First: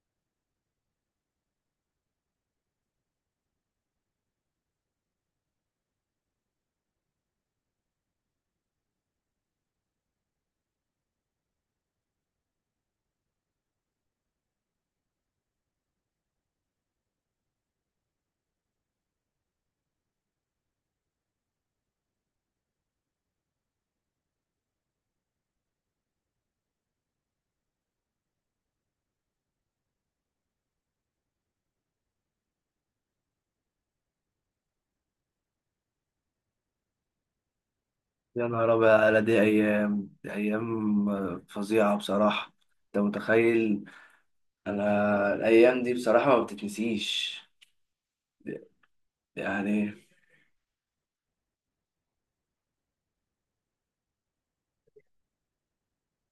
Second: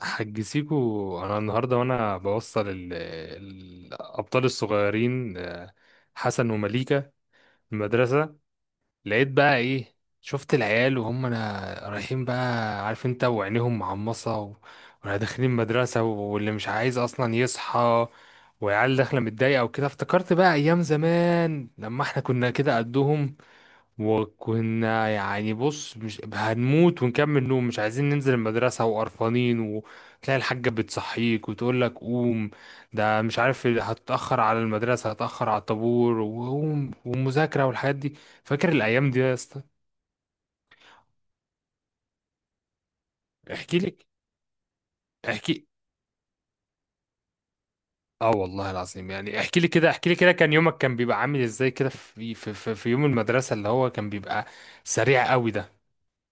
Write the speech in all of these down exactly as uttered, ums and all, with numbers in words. حجزيكوا انا النهارده وانا بوصل ال- الابطال الصغيرين، آه، حسن ومليكة المدرسه. لقيت بقى، ايه، شفت العيال وهم انا رايحين بقى، عارف انت، وعينيهم معمصه و- وانا داخلين مدرسه، واللي مش عايز اصلا يصحى، وعيال داخله متضايقه وكده. افتكرت بقى ايام زمان لما احنا كنا كده قدهم، وكنا يعني، بص، مش هنموت، ونكمل نوم، مش عايزين ننزل المدرسة وقرفانين، وتلاقي الحاجة بتصحيك وتقول لك قوم، ده مش عارف هتتأخر على المدرسة، هتتأخر على الطابور، وقوم، ومذاكرة، والحاجات دي. يا فاكر نهار أبيض الأيام دي على يا دي اسطى؟ أيام دي أيام فظيعة بصراحة. أنت احكي متخيل؟ لك. أنا احكي. الأيام دي بصراحة ما بتتنسيش. اه والله العظيم، يعني احكي لي كده، يعني احكي لي كده، كان يومك كان بيبقى عامل ازاي كده في في في, في يوم المدرسة اللي هو كان بيبقى سريع قوي ده؟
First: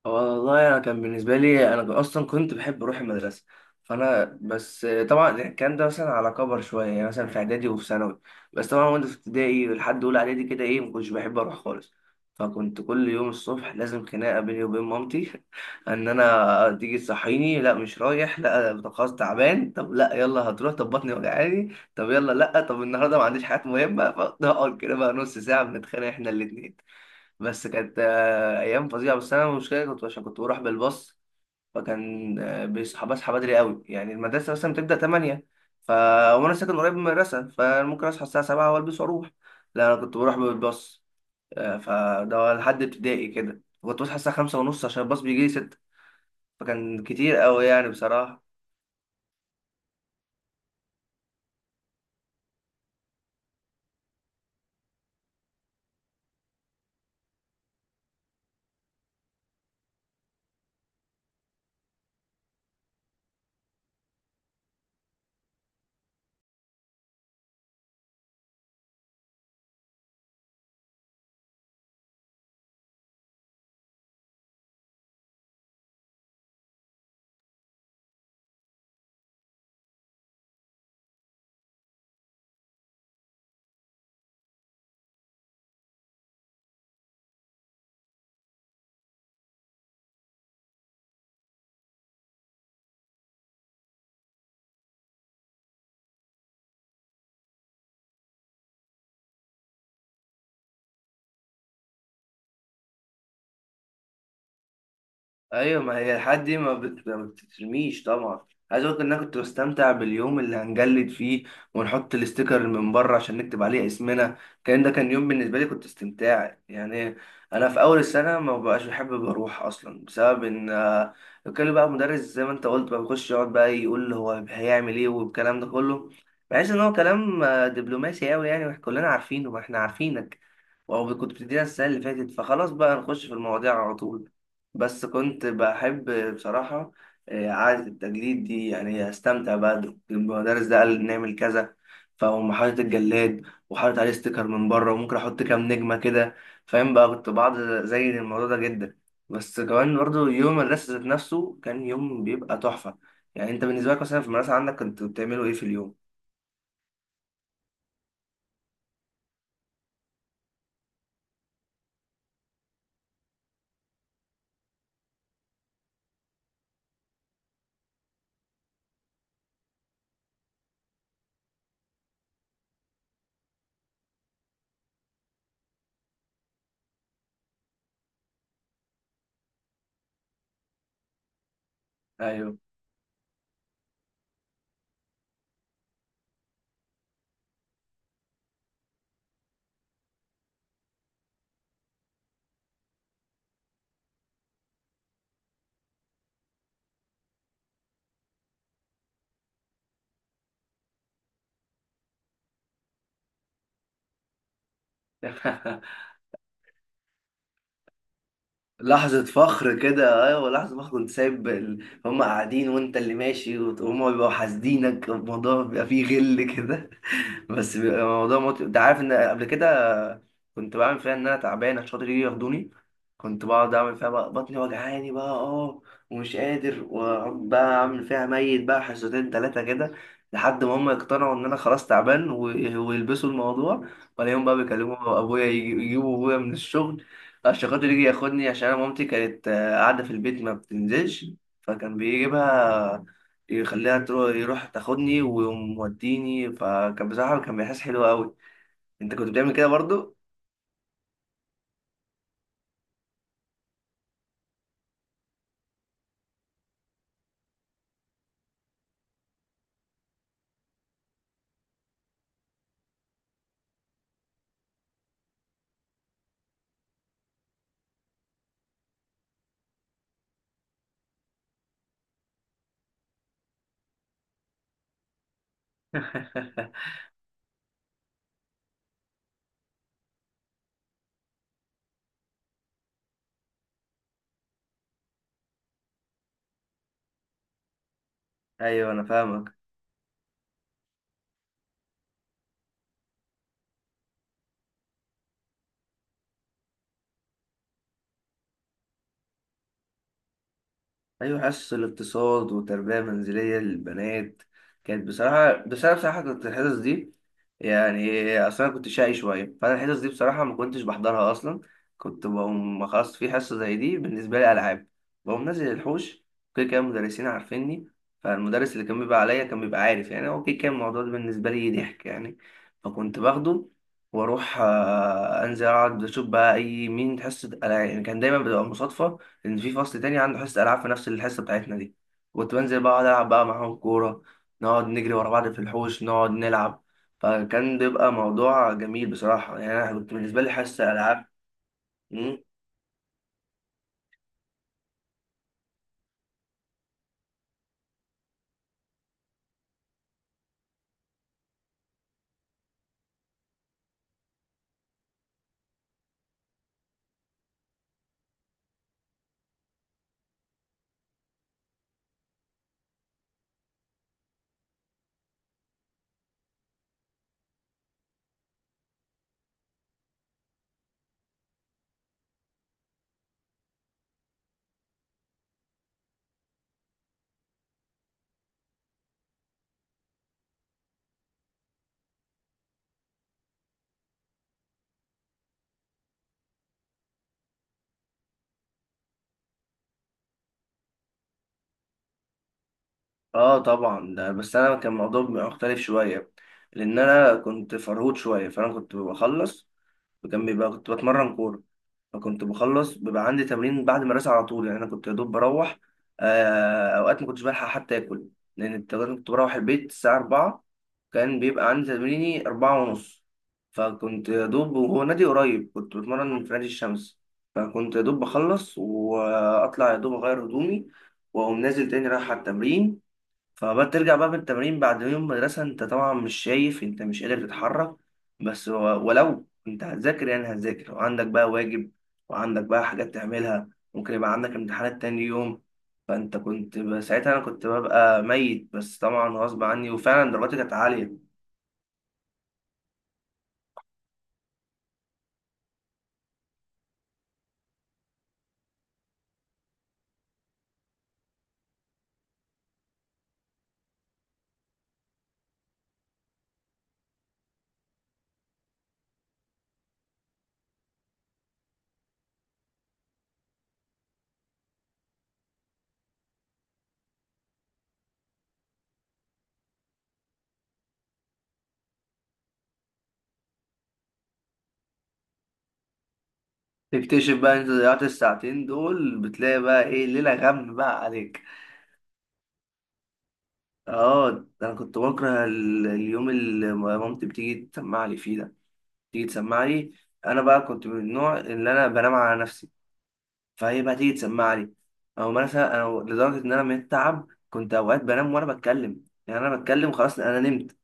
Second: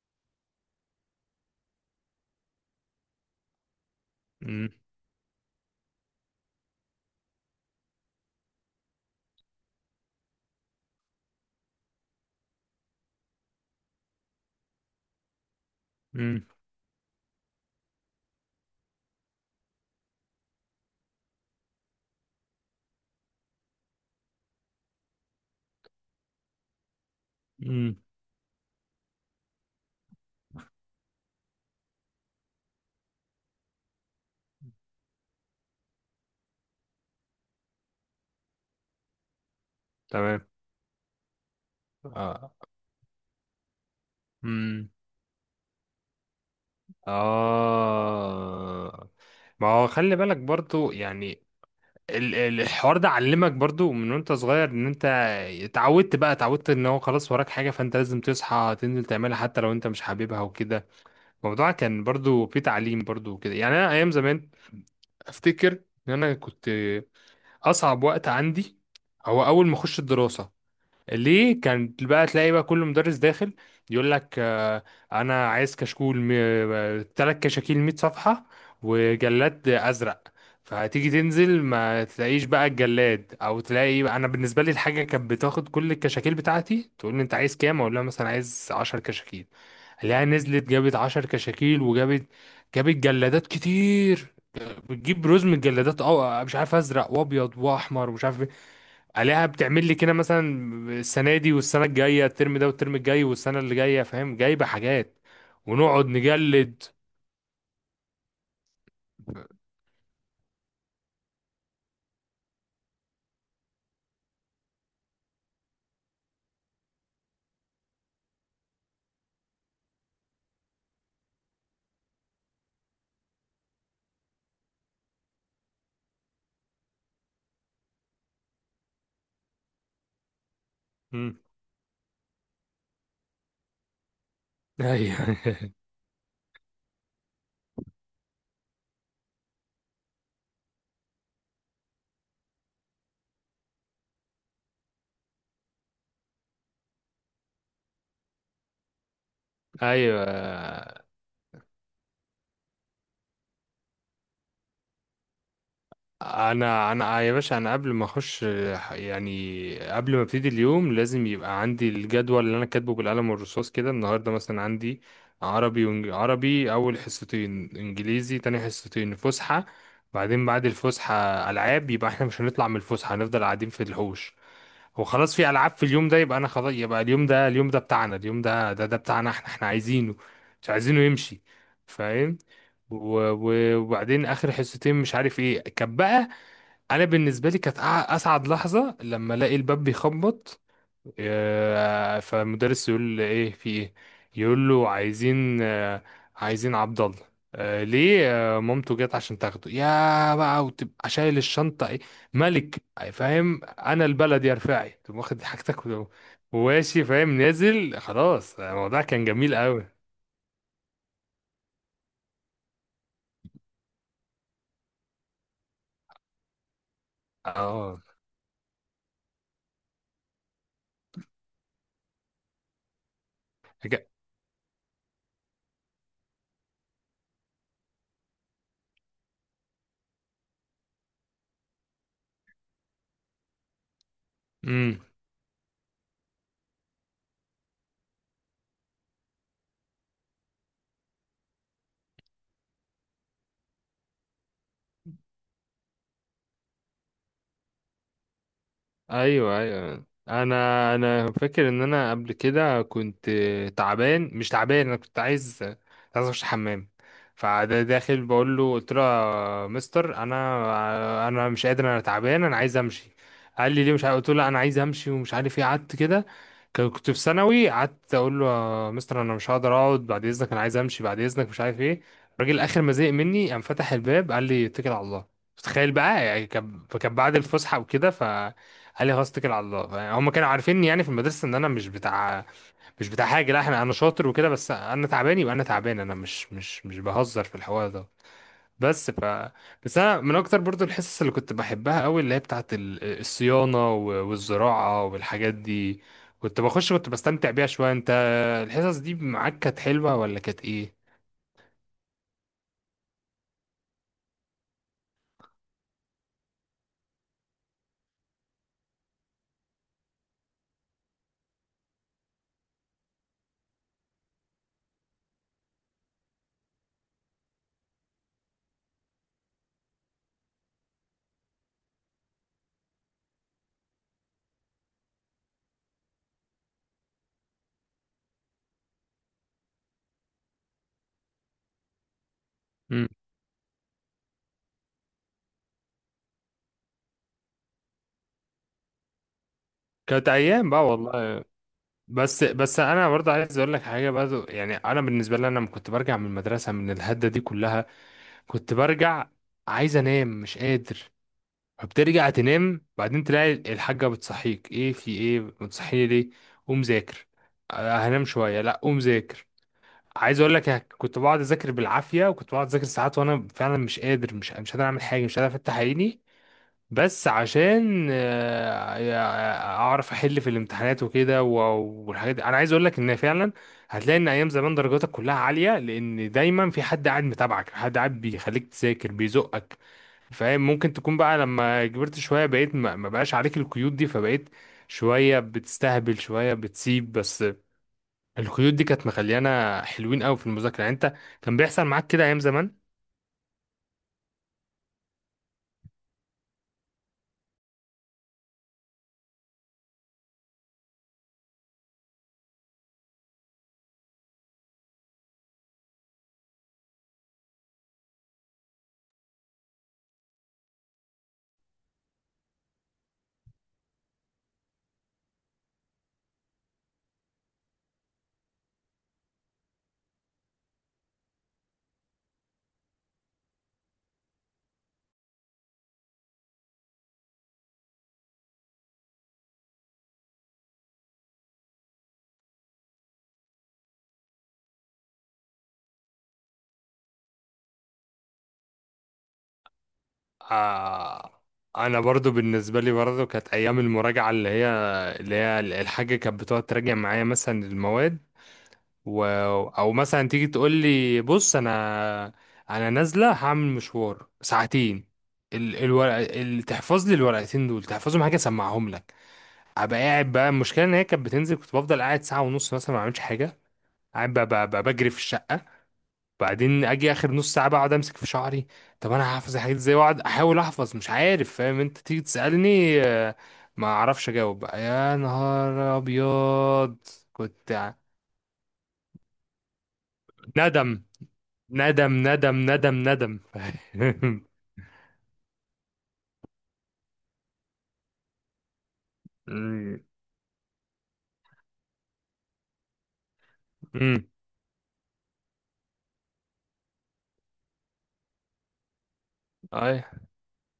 والله انا كان بالنسبه لي انا اصلا كنت بحب اروح المدرسه، فانا امم. بس طبعا الكلام ده مثلا على كبر شويه، يعني مثلا في اعدادي وفي ثانوي. بس طبعا وانا في ابتدائي لحد اولى اعدادي كده ايه، ما كنتش بحب اروح خالص، فكنت كل يوم الصبح لازم خناقه بيني وبين مامتي ان امم. انا تيجي تصحيني لا مش رايح، لا أنا خلاص تعبان، طب لا يلا هتروح، طب بطني وجعاني، طب يلا لا، طب النهارده ما عنديش حاجات مهمه، فنقعد كده بقى نص ساعه بنتخانق احنا الاثنين. بس امم. كانت آه، ايام فظيعه، بس انا المشكله كنت عشان كنت بروح بالباص. فكان آه، بيصحى بصحى بدري قوي، يعني المدرسه مثلا بتبدا تمانية. ف وانا ساكن قريب من المدرسه فممكن اصحى الساعه سبعة والبس واروح. لا انا كنت بروح تمام. بالباص. آه، اه. فده لحد ابتدائي كده كنت بصحى الساعه خمسة ونص امم. عشان الباص بيجي لي ستة. فكان كتير قوي يعني بصراحه. آه. ما هو خلي بالك برضو يعني، ال- ال- الحوار ده علمك برضو من وانت صغير ان انت اتعودت بقى، اتعودت ان هو خلاص وراك حاجة، فانت لازم تصحى تنزل تعملها حتى لو انت مش حاببها وكده. الموضوع كان برضو في تعليم برضو وكده، يعني انا ايام زمان افتكر ان انا كنت، اصعب وقت عندي هو اول ما اخش الدراسة. ليه؟ كان بقى تلاقي بقى كل مدرس داخل يقول لك، آه، انا عايز كشكول، ثلاث كشاكيل 100 صفحة، وجلاد ازرق. فهتيجي تنزل، ما تلاقيش بقى الجلاد، او تلاقي بقى، انا بالنسبه لي الحاجه كانت بتاخد كل الكشاكيل بتاعتي، تقول لي انت عايز كام، اقول لها مثلا عايز 10 كشاكيل، الاقيها نزلت جابت 10 كشاكيل وجابت، جابت جلادات كتير، بتجيب رزم الجلادات، اه مش عارف ازرق وابيض واحمر ومش عارف إيه، عليها بتعمل لي كده مثلا، السنه دي والسنه الجايه، الترم ده والترم الجاي والسنه اللي جايه. فاهم؟ جايبه حاجات ايوه، ما ونقعد هي الحاجات دي ما, نجلد. بت... ما بتترميش طبعا. عايز اقول لك ان انا كنت بستمتع باليوم اللي هنجلد فيه، ونحط الاستيكر من بره عشان نكتب عليه اسمنا. كان ده كان يوم بالنسبه لي كنت استمتاع يعني. انا في اول السنه ما بقاش بحب اروح اصلا بسبب ان آه، كان بقى مدرس زي ما انت قلت بقى بيخش يقعد بقى يقول هو هيعمل ايه والكلام ده كله. بحس ان هو كلام آه، دبلوماسي قوي، يعني واحنا كلنا عارفينه، ما احنا عارفينك او كنت مم. بتدينا السنه اللي فاتت، فخلاص بقى نخش في المواضيع على طول. بس ايوه. كنت بحب بصراحه آه، عاده التجديد دي، يعني استمتع بقى المدرس ده قال نعمل كذا، فاقوم حاطط الجلاد، وحاطط عليه ستيكر من بره وممكن احط كام نجمه كده. فاهم بقى كنت بعض زي الموضوع ده جدا. بس كمان برضو ايوه. يوم المدرسه ذات نفسه كان يوم بيبقى تحفه. يعني انت بالنسبه لك مثلا في المدرسه عندك كنت بتعملوا ايه في اليوم؟ انا انا يا باشا، انا قبل ما اخش، يعني قبل ما ابتدي اليوم، لازم يبقى عندي الجدول اللي انا كاتبه بالقلم والرصاص كده، النهارده مثلا عندي عربي وإنج... عربي اول حصتين، انجليزي تاني حصتين، فسحه، بعدين بعد الفسحه العاب، يبقى احنا مش هنطلع من الفسحه، هنفضل قاعدين في الحوش. هو خلاص في العاب في اليوم ده، يبقى انا خلاص، يبقى اليوم ده، اليوم ده بتاعنا، اليوم ده ده ده بتاعنا، احنا احنا عايزينه، مش عايزينه يمشي. فاهم؟ ايوه. و- و- وبعدين اخر حصتين مش عارف ايه كان بقى، انا بالنسبه لي كانت أع- اسعد لحظه لما الاقي الباب بيخبط، آه، فالمدرس يقول له ايه في ايه، يقول له عايزين، آه، عايزين عبد الله، آه، ليه، آه، مامته جت عشان تاخده، يا بقى وتبقى شايل الشنطه، ايه ملك، آه، فاهم، انا البلد يا رفاعي، تقوم واخد حاجتك و- وماشي، فاهم، نازل خلاص. آه، الموضوع لحظة كان جميل فخر قوي. كده، ايوه لحظة فخر، كنت سايب ال... هم قاعدين وانت اللي ماشي وت- وهم بيبقوا حاسدينك، الموضوع بيبقى فيه غل كده. بس بيبقى اه. الموضوع مت... انت عارف ان قبل كده كنت بعمل فيها ان انا تعبان عشان خاطر يجي ياخدوني. كنت بقعد اعمل فيها بقى بطني وجعاني بقى اه، ومش قادر، واقعد بقى اعمل فيها ميت بقى حصتين تلاتة كده، لحد ما هم يقتنعوا ان انا خلاص تعبان، و... ويلبسوا الموضوع. ولا يوم بقى امم. بيكلموا ابويا يجي- يجيبوا ابويا من الشغل الشقاق اللي يجي ياخدني، عشان أنا مامتي كانت آه، قاعدة في البيت ما بتنزلش، فكان بيجيبها يخليها تروح، يروح تاخدني وموديني. فكان بصراحة كان بيحس حلو أوي. أنت كنت بتعمل ايوه. كده ايوه. برضو؟ انا انا فاكر ان انا قبل كده كنت، تعبان مش تعبان، انا كنت عايز، كنت عايز اخش الحمام. فده داخل بقول له، قلت له يا مستر انا انا مش قادر، انا تعبان، انا عايز امشي. قال لي ليه مش عارف، قلت له انا عايز امشي، ومش عارف ايه، قعدت كده، كان- كنت في ثانوي. قعدت اقول له، يا مستر انا مش هقدر اقعد بعد اذنك، انا عايز امشي بعد اذنك، مش عارف ايه. الراجل اخر ما زهق مني، قام فتح الباب، قال لي اتكل على الله. تخيل بقى يعني، كان كان بعد الفسحه وكده، ف قال لي خلاص اتكل على الله. يعني هم كانوا عارفيني يعني في المدرسه، ان انا مش بتاع، مش بتاع حاجه. لا احنا، انا شاطر وكده، بس انا تعبان يبقى انا تعبان، انا مش مش مش بهزر في الحوار ده. أيوه أنا بس ف فاهمك. بس انا من اكتر برضو الحصص اللي كنت بحبها قوي، اللي هي بتاعت ال- الصيانه و- والزراعه والحاجات دي، كنت بخش، كنت بستمتع بيها شويه. انت الحصص دي معاك كانت حلوه ولا كانت ايه؟ أيوة حصص الاقتصاد وتربية منزلية للبنات كانت بصراحة، بس أنا بصراحة كنت الحصص دي يعني، أصل أنا كنت شقي شوية، فأنا الحصص دي بصراحة ما كنتش بحضرها أصلا. كنت بقوم خلاص في حصة زي دي بالنسبة لي ألعاب. بقوم نازل الحوش، كده كده المدرسين عارفيني. فالمدرس اللي كان بيبقى عليا كان بيبقى عارف، يعني هو كده كان الموضوع ده بالنسبة لي ضحك يعني. فكنت باخده وأروح آه، أنزل أقعد أشوف بقى أي مين حصة ألعاب. يعني كان دايما بتبقى مصادفة ان في فصل تاني عنده حصه العاب في نفس الحصه بتاعتنا دي، كنت بنزل بقعد مم. العب بقى معاهم كوره، نقعد نجري ورا بعض في الحوش، نقعد نلعب. فكان بيبقى موضوع جميل بصراحه، يعني انا كنت كانت بالنسبه لي ايام بقى حصه العاب. والله. مم. بس بس انا برضه عايز اقول لك حاجه برضه، يعني انا بالنسبه لي انا لما كنت برجع من المدرسه من الهده دي كلها، كنت برجع عايز انام مش قادر، فبترجع تنام، بعدين تلاقي الحاجة بتصحيك، ايه في ايه بتصحيني ليه، قوم ذاكر، آه، هنام شوية، لا قوم ذاكر. عايز اقول لك أنا كنت بقعد اذاكر بالعافية، وكنت بقعد اذاكر ساعات وانا فعلا مش قادر، مش مش قادر اعمل حاجة، مش قادر افتح عيني، بس عشان، آه، يع- اعرف احل في الامتحانات وكده و- والحاجات دي. انا عايز اقول لك ان فعلا هتلاقي ان ايام زمان درجاتك كلها عاليه، لان دايما في حد قاعد متابعك، حد قاعد بيخليك تذاكر، بيزقك. فاهم؟ ممكن تكون بقى لما كبرت شويه، بقيت ما ما بقاش عليك القيود دي، فبقيت شويه بتستهبل، شويه بتسيب، بس القيود دي كانت مخليانا حلوين قوي في المذاكره. يعني انت كان بيحصل معاك كده ايام زمان؟ اه طبعا ده، بس انا كان الموضوع بيبقى مختلف شويه، لان انا كنت فرهود شويه، فانا كنت بخلص، جنبي بقى كنت بتمرن كورة. فكنت بخلص بيبقى عندي تمرين بعد المدرسة على طول، يعني أنا كنت يا دوب بروح. آه، أوقات ما كنتش بلحق حتى آكل، لأن الت- كنت بروح البيت الساعة أربعة، كان بيبقى عندي تمريني أربعة ونص. فكنت يا دوب، وهو نادي قريب، كنت بتمرن في نادي الشمس. فكنت يا دوب بخلص وأطلع يا دوب أغير هدومي، وأقوم نازل تاني رايح على التمرين. فبقى ترجع بقى من التمرين بعد يوم مدرسة، انت طبعا مش شايف، انت مش قادر تتحرك. بس و- ولو انت هتذاكر يعني هتذاكر، وعندك بقى واجب، وعندك بقى حاجات تعملها، ممكن يبقى عندك امتحانات تاني يوم. فانت كنت ب- ساعتها انا كنت ببقى ميت، بس طبعا غصب عني، وفعلا درجاتي كانت عالية. آه. انا برضو بالنسبه لي برضو كانت ايام المراجعه، اللي هي اللي هي الحاجه كانت بتقعد تراجع معايا مثلا المواد، و... او مثلا تيجي تقول لي بص انا، انا نازله هعمل مشوار ساعتين، ال... الورق ال... تحفظ لي الورقتين دول، تحفظهم حاجه، اسمعهم لك. ابقى قاعد بقى، المشكله ان هي كانت بتنزل، كنت بفضل قاعد ساعه ونص مثلا ما بعملش حاجه، قاعد بقى, بقى, بقى بجري في الشقه، بعدين اجي اخر نص ساعه بقى، اقعد امسك في شعري. طب انا هحفظ الحاجات ازاي؟ واقعد احاول احفظ، مش عارف، فاهم، انت تيجي تسالني، آه، ما اعرفش اجاوب بقى، يا نهار ابيض. تكتشف بقى انت كنت ع- ضيعت الساعتين دول، بتلاقي بقى ايه ليلة غم ندم، بقى عليك. ندم، ندم، ندم، ندم. اه ده فاهم؟ انا كنت بكره ال- اليوم اللي مامتي بتيجي تسمع لي فيه ده، تيجي تسمع لي. أمم، انا بقى كنت من النوع اللي انا بنام على نفسي، فهي بقى تيجي أمم، تسمع لي. او مثلا انا لدرجه ان انا من التعب كنت اوقات بنام وانا بتكلم، يعني انا بتكلم أي. خلاص انا نمت،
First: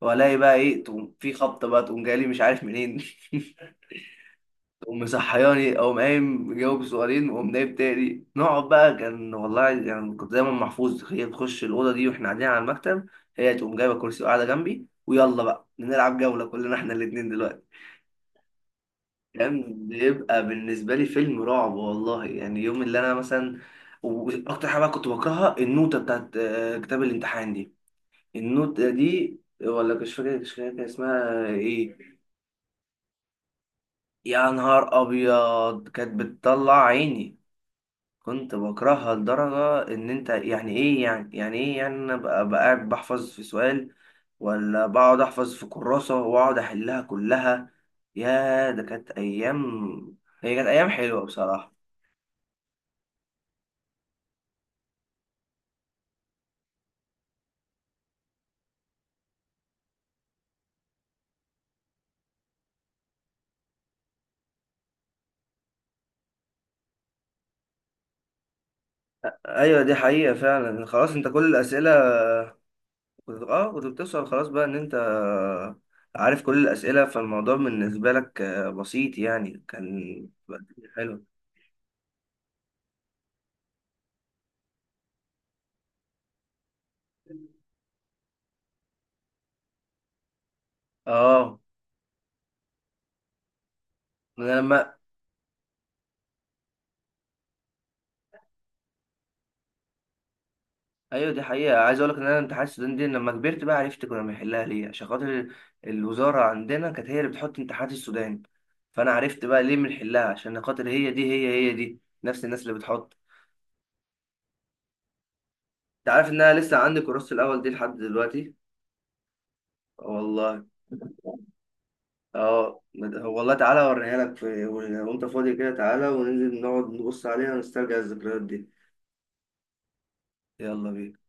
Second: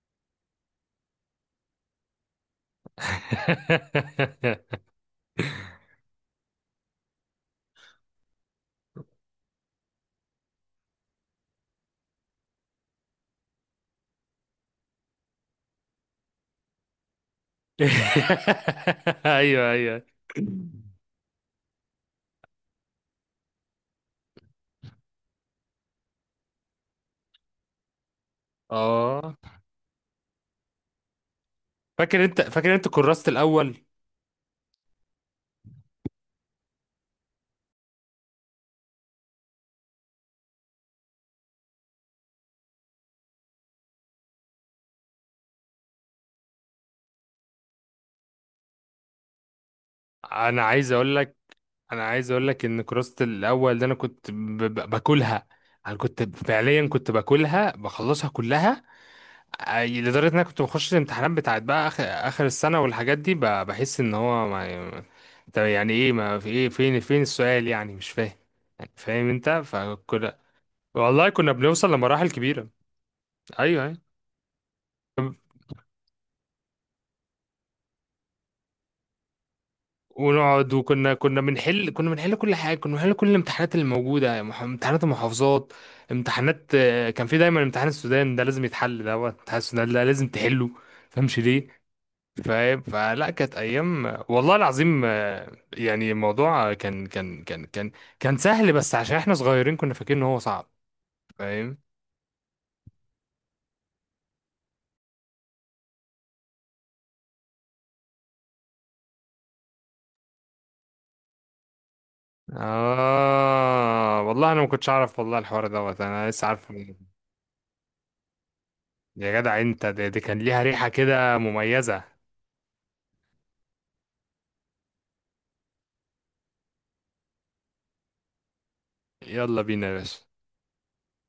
والاقي بقى ايه، تقوم في خبطه بقى، تقوم جايلي مش عارف منين. تقوم مصحياني، اقوم قايم مجاوب سؤالين واقوم نايم تاني، نقعد بقى. كان والله يعني كنت دايما محفوظ هي تخش الاوضه دي واحنا قاعدين على المكتب، هي تقوم جايبه كرسي وقاعده جنبي، ويلا بقى نلعب جوله كلنا احنا الاتنين دلوقتي. ايوه، كان ايوه، بيبقى بالنسبة لي فيلم رعب والله، يعني يوم اللي أنا مثلا، وأكتر حاجة بقى كنت بكرهها النوتة بتاعت آه، كتاب الامتحان دي. النوتة اه. دي، ولا مش فاكر، مش فاكر كان اسمها إيه. فاكر انت، فاكر انت كراسة الاول. يا نهار أبيض كانت بتطلع عيني. كنت بكرهها لدرجة إن أنت يعني إيه، يعني يعني إيه، يعني أنا بقى بقى قاعد بحفظ في سؤال، ولا بقعد أحفظ في كراسة وأقعد أحلها كلها. يا ده كانت أيام، هي انا كانت أيام عايز اقول حلوة لك بصراحة. انا عايز اقول لك ان كراسة الاول ده انا كنت ب- ب- باكلها، انا كنت فعليا كنت باكلها، بخلصها كلها، أي- لدرجة ان انا كنت بخش الامتحانات بتاعت بقى اخر، اخر السنة والحاجات دي، ب بحس ان هو، ما طب يعني ايه، ما في ايه، فين فين السؤال، يعني مش فاهم، يعني فاهم انت؟ ايوه دي حقيقة فكنا، فعلا، خلاص انت والله كل كنا الاسئلة. بنوصل لمراحل كبيرة. كنت اه ايوه كنت ايوه. بتوصل خلاص بقى ان انت عارف كل الاسئلة، فالموضوع بالنسبة لك آه، بسيط يعني، كان ونقعد، وكنا حلو. كنا بنحل، كنا بنحل كل حاجه، كنا بنحل كل الامتحانات اللي موجوده، مح- امتحانات المحافظات، امتحانات، آه، كان في دايما امتحان السودان ده لازم يتحل، ده هو امتحان السودان ده لازم تحله. فهمش اه ليه؟ فاهم؟ فلا، كانت ايام انا والله لما العظيم. آه، يعني الموضوع كان كان كان كان كان سهل، بس عشان احنا صغيرين كنا فاكرين ان هو صعب. ايوه دي حقيقة. فاهم؟ عايز اقول لك ان انا امتحانات السودان دي لما كبرت بقى عرفت كنا بنحلها ليه، عشان خاطر الوزارة عندنا كانت هي اللي بتحط امتحانات السودان، فانا عرفت بقى ليه بنحلها، عشان خاطر هي دي، هي هي دي نفس الناس اللي بتحط. اه والله انا ما كنتش اعرف والله، الحوار دوت انت عارف انا ان لسه انا عارف لسه من- عندي كورس الاول دي لحد دلوقتي. يا جدع انت، دي, دي كان ليها والله ريحه كده مميزه. اه مد- والله تعالى اوريها لك، في وانت فاضي كده تعالى وننزل نقعد نبص عليها ونسترجع الذكريات دي. يلا بينا يا باشا. يلا بينا.